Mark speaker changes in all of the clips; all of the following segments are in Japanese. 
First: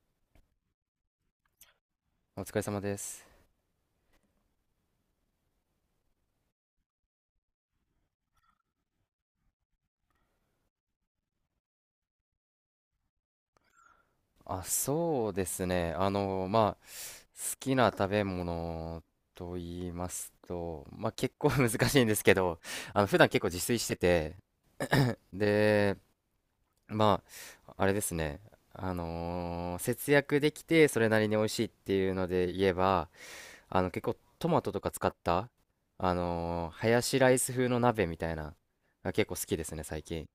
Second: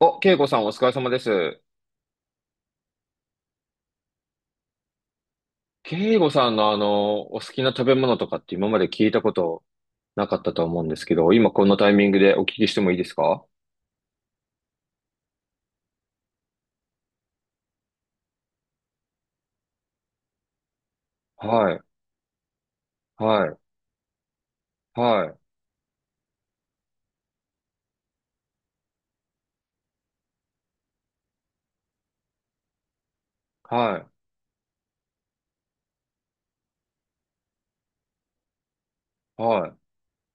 Speaker 1: お、慶吾さんお疲れ様です。
Speaker 2: お疲れ様です。
Speaker 1: 慶吾さんのお好きな食べ物とかって今まで聞いたことなかったと思うんですけど、今このタイミングでお聞きしてもいいですか？
Speaker 2: あ、そうですね。まあ、好きな食べ物と言いますと、まあ、結構 難
Speaker 1: はい、
Speaker 2: しいんですけど、普段結
Speaker 1: は
Speaker 2: 構
Speaker 1: い、
Speaker 2: 自炊してて、
Speaker 1: はい、
Speaker 2: で、まあ、あれですね。節約できて、それなりに美味しいっていうので言えば、
Speaker 1: は
Speaker 2: 結
Speaker 1: い、
Speaker 2: 構トマトとか使った、ハヤシライス風の鍋みたいな、が結構好きで
Speaker 1: は
Speaker 2: す
Speaker 1: い。
Speaker 2: ね、最近。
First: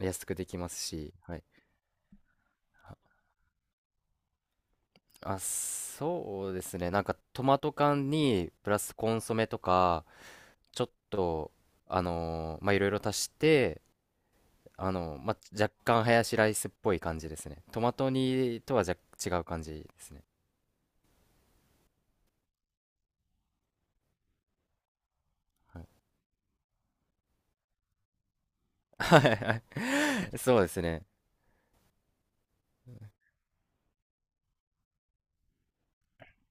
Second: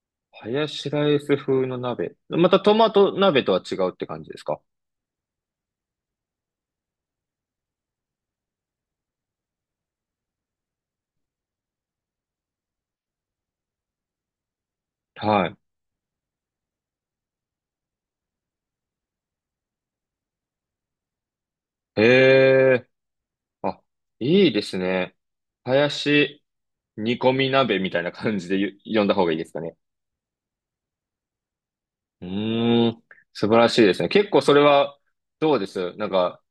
Speaker 2: 安くで
Speaker 1: ハ
Speaker 2: き
Speaker 1: ヤ
Speaker 2: ます
Speaker 1: シラ
Speaker 2: し、
Speaker 1: イス
Speaker 2: はい。
Speaker 1: 風の鍋。またトマト鍋とは違うって感じですか？
Speaker 2: あ、そうですね。なんかトマト缶にプラスコンソメとかちょっとまあいろいろ足して、まあ、
Speaker 1: はい。
Speaker 2: 若干ハヤシライスっぽい感じですね。トマト煮とはじゃ違う感じですね。
Speaker 1: へえ、あ、いいですね。ハ
Speaker 2: はい
Speaker 1: ヤシ煮込み鍋みたいな感じで呼んだ
Speaker 2: は
Speaker 1: 方がい
Speaker 2: い
Speaker 1: いですかね。
Speaker 2: はい。そうですね。
Speaker 1: うーん、素晴らしいですね。結構それは、どうですなんか、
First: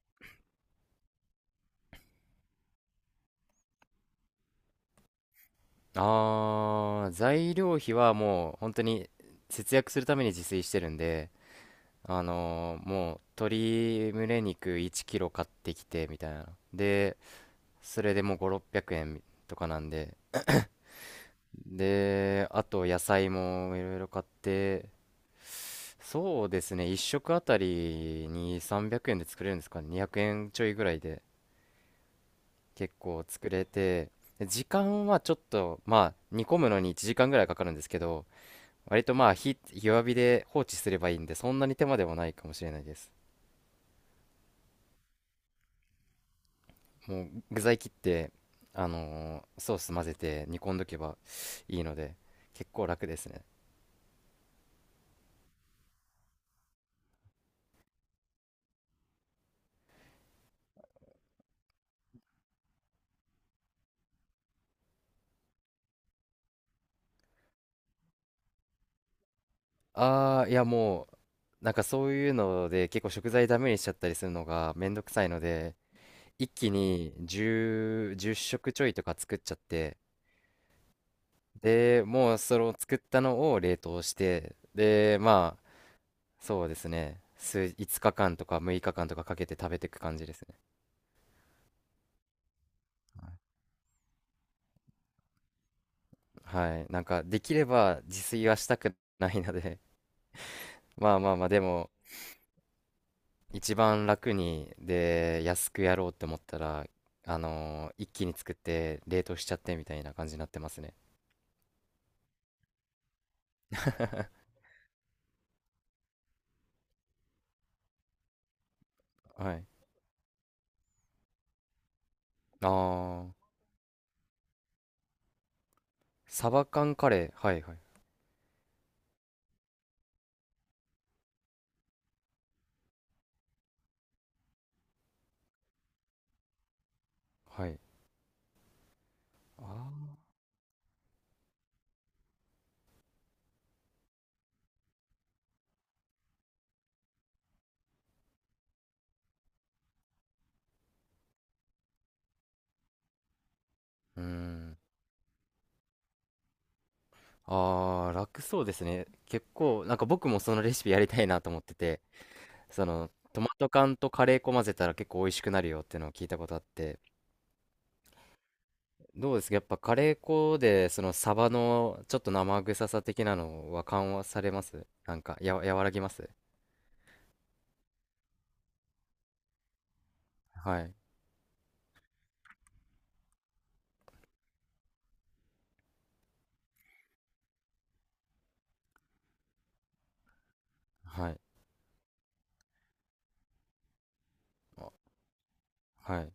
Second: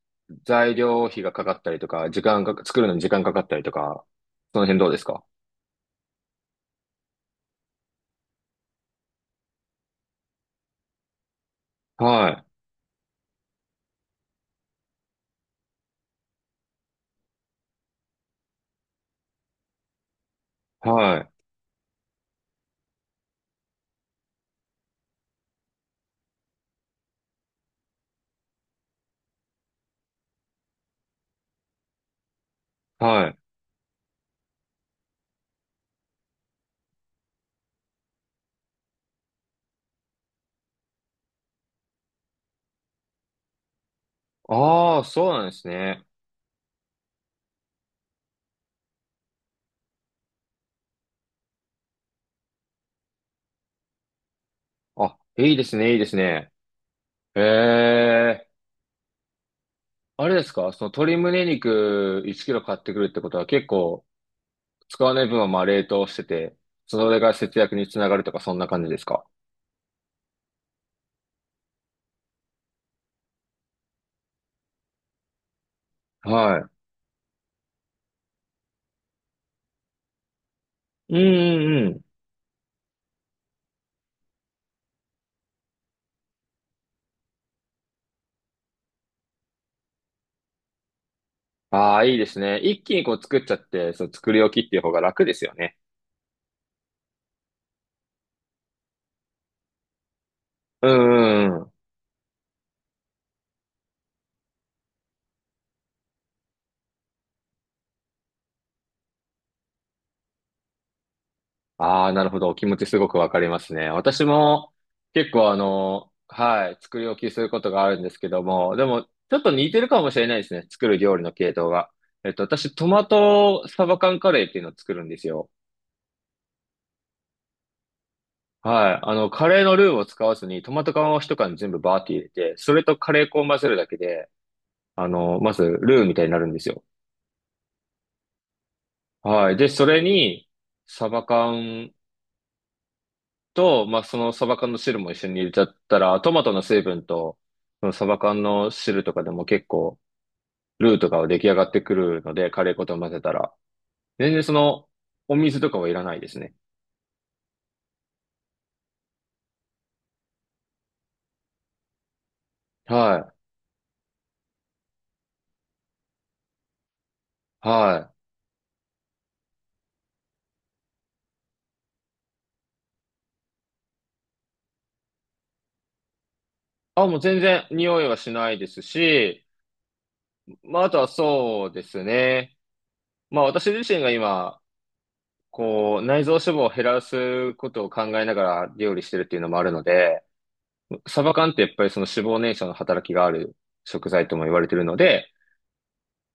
Speaker 1: 材料費がかかったりとか、時間が、作るのに時間かかったりとか、その辺どうですか？
Speaker 2: あー、材料費はもう本当に節約するために自炊してるんで、
Speaker 1: はい、
Speaker 2: もう鶏胸肉1キロ買ってきてみたいな。で、それでもう5、600円とかなんで。
Speaker 1: はい、
Speaker 2: で、あと野菜もいろいろ買って、そうですね、1食あたりに300円で作れるんですかね、200円ちょいぐらいで結構
Speaker 1: はい。
Speaker 2: 作れて、で時間はちょっと、まあ、煮込むのに1時間ぐらいかかるんですけど、割とまあ火、弱火で放置すればいいんで、そんなに手間でもないかもしれないです。
Speaker 1: ああ、そうなんですね。
Speaker 2: もう具材切って、ソース混ぜて煮込んどけばいいので、結構楽ですね。
Speaker 1: あ、いいですね、いいですね。ええ、あれですかその鶏胸肉1キロ買ってくるってことは結構、使わない分はまあ冷凍してて、それが節約につながるとか、そんな感じですか？
Speaker 2: ああ、いやもう、なんかそういうので結構食材ダメにしちゃったりするのがめんどくさいので、一
Speaker 1: はい。
Speaker 2: 気に10、じゅっ食ちょいとか作っちゃって、
Speaker 1: うん、うん、
Speaker 2: で、もうその作ったのを冷凍して、で、まあ、そうですね、5日間とか6日間とかかけて食べていく感じですね。
Speaker 1: ああ、いいですね。一気にこう作っちゃって、そう、作り置きっていう方が楽ですよね。
Speaker 2: はい。なんかできれば自炊はしたくないので、
Speaker 1: う
Speaker 2: まあまあ
Speaker 1: ん
Speaker 2: ま
Speaker 1: う
Speaker 2: あ、で
Speaker 1: んうん。
Speaker 2: も、一番楽にで安くやろうって思ったら一気に作って冷凍しちゃってみたいな感じになってますね。
Speaker 1: ああ、なるほど。お気持ちすごくわかりますね。私 も結構はい、作り置きすることがあるんですけども、でも、ちょっと
Speaker 2: はい。
Speaker 1: 似てるかもしれないですね。作る料理の系統が。
Speaker 2: あ
Speaker 1: 私、トマ
Speaker 2: ー、
Speaker 1: トサバ缶カレーっていうのを作るんですよ。
Speaker 2: サバ缶カレー、はいはい
Speaker 1: はい。カレーのルーを使わずに、トマト缶を一缶全部バーって入れて、それとカレー粉を混ぜるだけで、まず、ルーみたいになるんですよ。
Speaker 2: はい。
Speaker 1: はい。で、
Speaker 2: あ
Speaker 1: それに、サバ缶と、まあ、そのサバ缶の汁も一緒に入れちゃったら、トマトの成分と、そのサバ缶の汁とかでも結構、ルーとかは出来上がってくるので、カレー粉と混ぜたら。
Speaker 2: ー、うー
Speaker 1: 全然そ
Speaker 2: ん。
Speaker 1: の、お水とかはいらないですね。
Speaker 2: あー、楽そうですね。結構なんか僕もそのレシピやりたいなと思ってて、その
Speaker 1: はい。
Speaker 2: トマト缶とカレー粉混ぜたら結構美味しくなるよっていうのを聞いたことあって。
Speaker 1: はい。
Speaker 2: どうですか、やっぱカレー粉でそのサバのちょっと生臭さ的なのは緩和されます、なんか、和らぎます？
Speaker 1: あ、もう全然匂いはしないですし、
Speaker 2: は
Speaker 1: まあ、あ
Speaker 2: い
Speaker 1: とはそうですね。まあ、私自身が今、こう、内臓脂肪を減らすことを考えながら料理してるっていうのもあるので、サ
Speaker 2: は
Speaker 1: バ
Speaker 2: い。
Speaker 1: 缶ってやっぱりその脂肪燃焼の働きがある食材とも言われてるの
Speaker 2: あ、
Speaker 1: で、
Speaker 2: はい。う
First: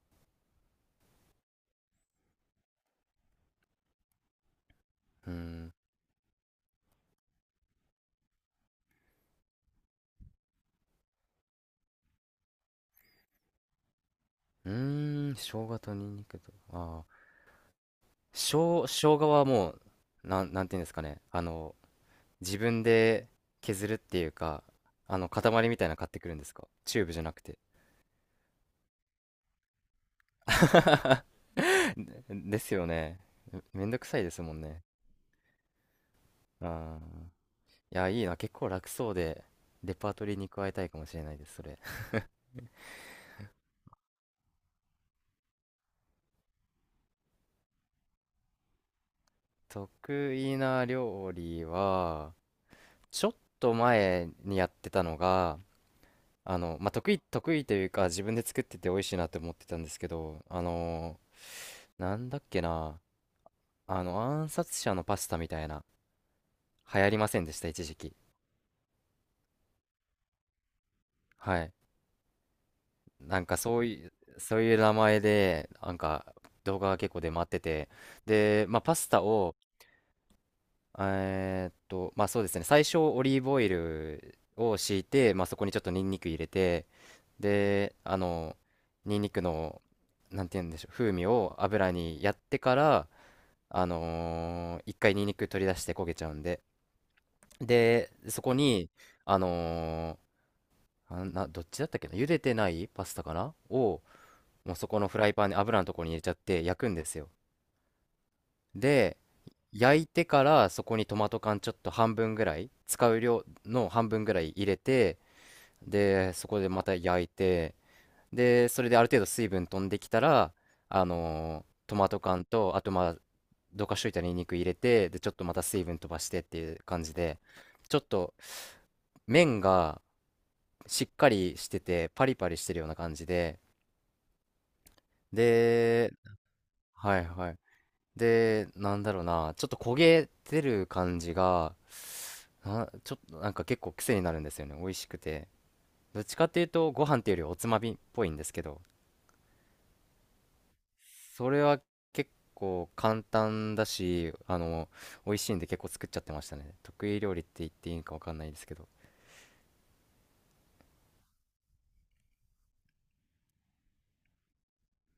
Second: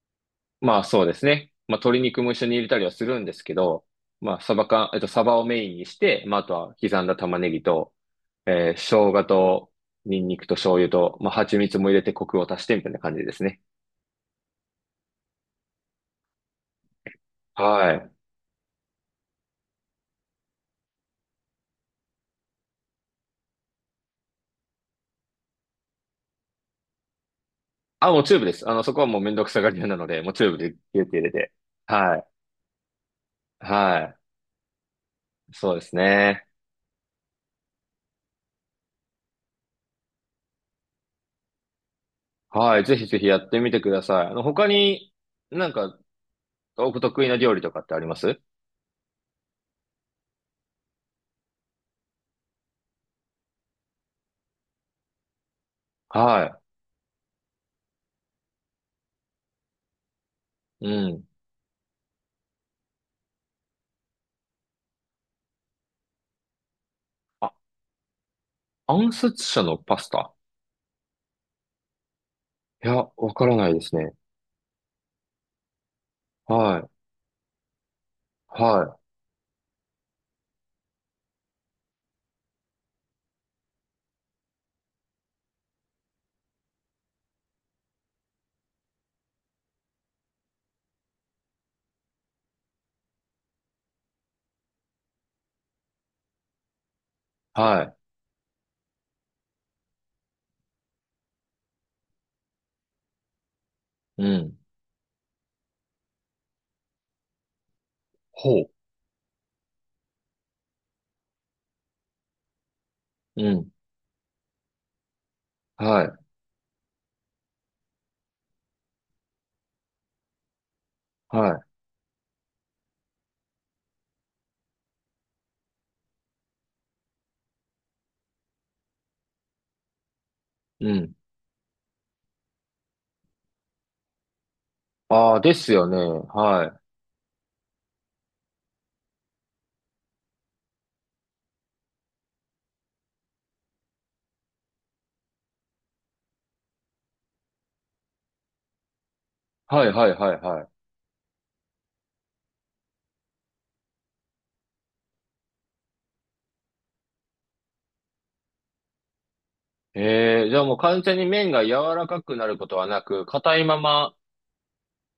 Speaker 1: まあそうですね。まあ鶏肉も一緒に入れたりはするんですけど、まあサバ缶、サ
Speaker 2: ー
Speaker 1: バをメ
Speaker 2: ん、
Speaker 1: インにして、まああとは刻んだ玉ねぎと、生姜とニンニクと醤油と、まあ蜂蜜も入れてコクを足してみたいな感じですね。
Speaker 2: うーん、生姜とニンニクと、ああ
Speaker 1: はい。
Speaker 2: ー、生姜はもう、なんていうんですかね、あの自分で削るっていうか、あの塊みたいなの買ってくるんですか？チューブじゃなくて。
Speaker 1: あ、もうチューブです。そこはもうめんどくさがり屋なので、もうチューブでギュッて入れ て。はい。
Speaker 2: ですよね、めめんど
Speaker 1: は
Speaker 2: くさい
Speaker 1: い。
Speaker 2: ですもんね。
Speaker 1: そうですね。
Speaker 2: ああ、いや、いいな。結構楽そうで、レパートリーに加えたいかもしれないです、それ。
Speaker 1: はい。ぜひぜひやってみてください。他になんかお得意な料理とかってあります
Speaker 2: 得意な料理は、ちょっと前にやってたのが、
Speaker 1: は
Speaker 2: あの、まあ、得意というか、自分で作ってて美味しいなって思ってたんですけど、
Speaker 1: い。うん。
Speaker 2: なんだっけな、あの、暗殺者のパスタみたいな、流行りません
Speaker 1: あ、
Speaker 2: でした、一時期。
Speaker 1: 暗殺者のパスタ？
Speaker 2: はい。
Speaker 1: いや、わ
Speaker 2: な
Speaker 1: か
Speaker 2: ん
Speaker 1: ら
Speaker 2: か
Speaker 1: ないで
Speaker 2: そう
Speaker 1: す
Speaker 2: い
Speaker 1: ね。
Speaker 2: う、名前で、なんか、
Speaker 1: は
Speaker 2: 動画
Speaker 1: い。
Speaker 2: が結構出回ってて、で、まあ、パ
Speaker 1: は
Speaker 2: スタを、まあそうですね、最初オリーブオイルを敷いて、まあそこにちょっとニンニク入れて、で、あの、ニンニクの、なんて言うんでしょう、風味を油にやってから、一回ニンニク取り出して焦げちゃうんで、
Speaker 1: い。は
Speaker 2: で、そこに、あのーあな、どっちだったっけな、茹でてないパスタかなを、
Speaker 1: い。うん。
Speaker 2: もうそこのフライパンに油のところに入れちゃって焼くんですよ。
Speaker 1: ほう。
Speaker 2: で、焼いてからそこにトマト缶ちょっと半分ぐらい、使う量
Speaker 1: うん。
Speaker 2: の半分ぐらい入れて、
Speaker 1: はい。
Speaker 2: で、そこでまた焼いて、で、それである程度水分飛んできたら、
Speaker 1: は
Speaker 2: トマト缶と、あとまあ、どかしといたニンニク入れて、で、ちょっとまた水分飛ばしてっていう感じで、ちょっと麺が
Speaker 1: い。う
Speaker 2: しっ
Speaker 1: ん。
Speaker 2: かりしてて、パリパリしてるような感じで、
Speaker 1: ああ、ですよね。
Speaker 2: で、
Speaker 1: はい。
Speaker 2: はいはい。で、なんだろうな、ちょっと焦げてる感じが、あ、ちょっとなんか結構癖になるんですよね。美味しくて。どっちかっていうとご飯っていうよりおつまみっぽいんですけど、
Speaker 1: はい、はい、はい、はい。
Speaker 2: それは結構簡単だし、美味しいんで結構作っちゃってましたね。得意料理って言っていいのかわかんないですけど。
Speaker 1: ええじゃあもう完全に麺が柔らかくなることはなく、硬いまま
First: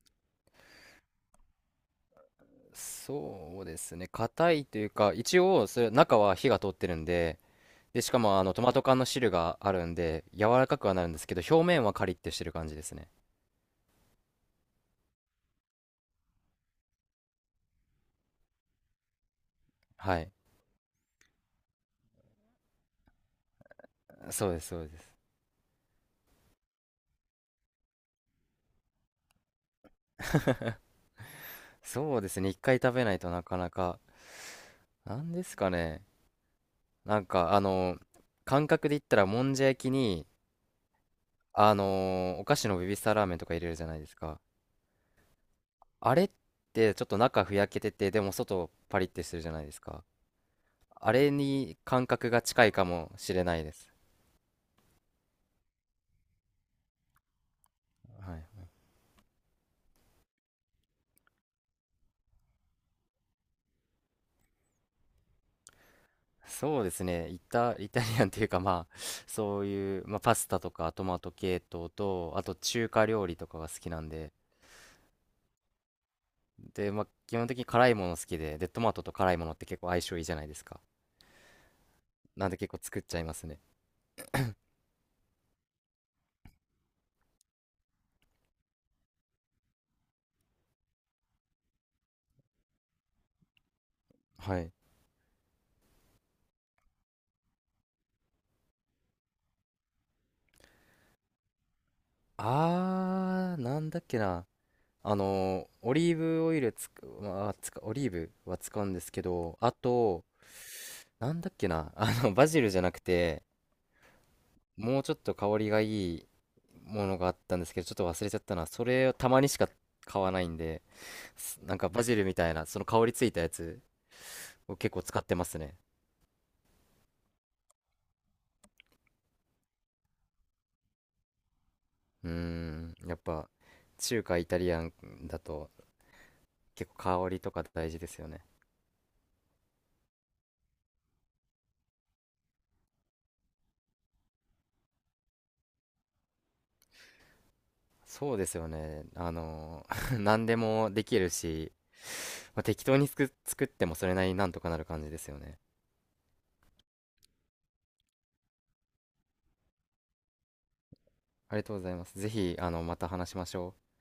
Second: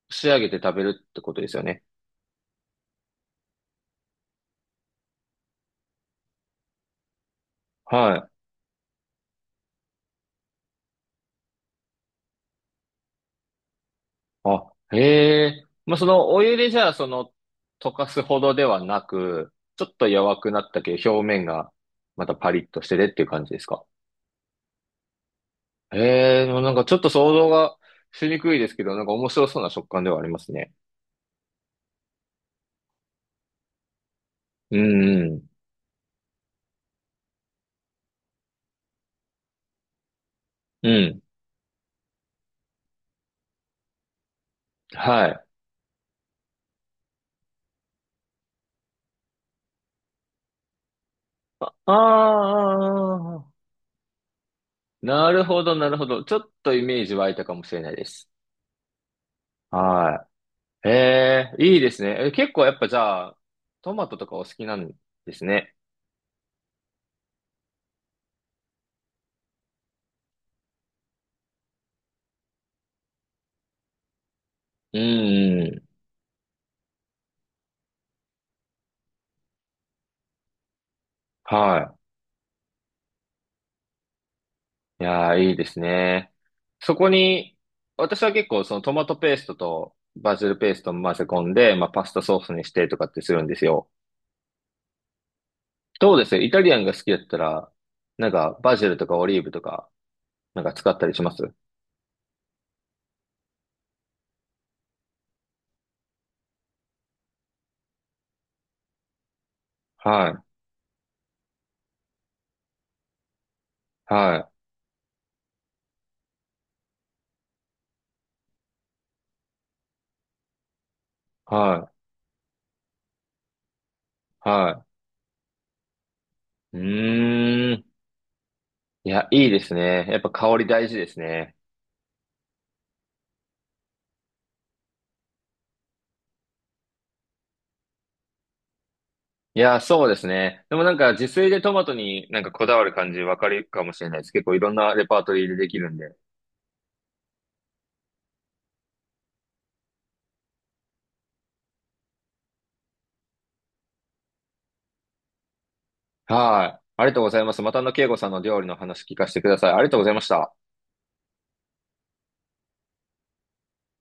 Speaker 1: 仕上げて食べるってことですよね。
Speaker 2: そうですね。硬いというか、一応それ中は火が通ってるんで、で、し
Speaker 1: は
Speaker 2: か
Speaker 1: い。
Speaker 2: もあのトマト缶の汁があるんで、柔らかくはなるんですけど、表面はカリッてしてる感じですね。
Speaker 1: あ、へえ。まあ、そのお湯でじゃあ、その、溶かすほどではなく、ちょっと
Speaker 2: はい。
Speaker 1: 弱くなったけど、表面がまたパリッとしててっていう感じですか？
Speaker 2: そうです、そうです。
Speaker 1: へえ、でもなんかちょっと想像がしにくいですけど、なんか面白そうな食感ではありますね。
Speaker 2: そうですね。一回食べないとなかなか。
Speaker 1: う
Speaker 2: な
Speaker 1: ん、う
Speaker 2: んで
Speaker 1: ん、
Speaker 2: すかね。なんかあの感覚で言ったらもんじゃ焼きに、
Speaker 1: うん。
Speaker 2: あのお菓子のベビースターラーメンとか入れるじゃないですか？
Speaker 1: はい。
Speaker 2: あれってちょっと中ふやけててでも外パリってするじゃないですか？あれに
Speaker 1: あ
Speaker 2: 感覚が近いかもしれ
Speaker 1: あ、
Speaker 2: ないです。
Speaker 1: なるほど、なるほど。ちょっとイメージ湧いたかもしれないです。
Speaker 2: はい、
Speaker 1: はい。へえ、いいですね。え、結構やっぱじゃあ、トマトとかお好きなんですね。
Speaker 2: そうですね、イタリアンっていうか、まあそういう、まあ、パスタとかトマト系統とあと中華料理とかが好きなんで、
Speaker 1: うん、
Speaker 2: で、まあ、基本的に辛いもの好きで、トマトと辛いものって結構相性いいじゃないですか？
Speaker 1: は
Speaker 2: なんで結構作っちゃいますね。
Speaker 1: い。いやー、いいですね。そこに、私は結構そのトマトペーストとバジルペーストを混ぜ込んで、まあパスタソースにしてとかってするんですよ。
Speaker 2: はい。
Speaker 1: どうですイタリアンが好きだったら、なんかバジルとかオリーブとか、なんか使ったりします
Speaker 2: あー、なんだっけな。あの、オリーブオイルまあ、オリーブは使うんですけど、あと、
Speaker 1: はい。
Speaker 2: なんだっけな。あの、バジルじゃなくて、
Speaker 1: はい。
Speaker 2: もうちょっと香りがいいものがあったんですけど、ちょっと忘れちゃったな。それをたまにしか買わないんで、なんか
Speaker 1: は
Speaker 2: バジルみたいな、その香りついたやつ
Speaker 1: い。
Speaker 2: を
Speaker 1: は
Speaker 2: 結構使ってますね。
Speaker 1: い。うーん。いや、いいですね。やっぱ香り大事ですね。
Speaker 2: うーん、やっぱ、中華イタリアンだと結構香りとか大事ですよね。
Speaker 1: いや、そうですね。でもなんか自炊でトマトになんかこだわる感じわかるかもしれないです。結構いろんなレパートリーでできるんで。
Speaker 2: そうですよね。あの、何でもできるし、まあ、適当に作ってもそれなりになんとかなる感じですよね。
Speaker 1: はい。ありがとうございます。また慶吾さんの料理の話聞かせてください。ありがとうございました。
Speaker 2: ありがとうございます。ぜひ、また話しましょう。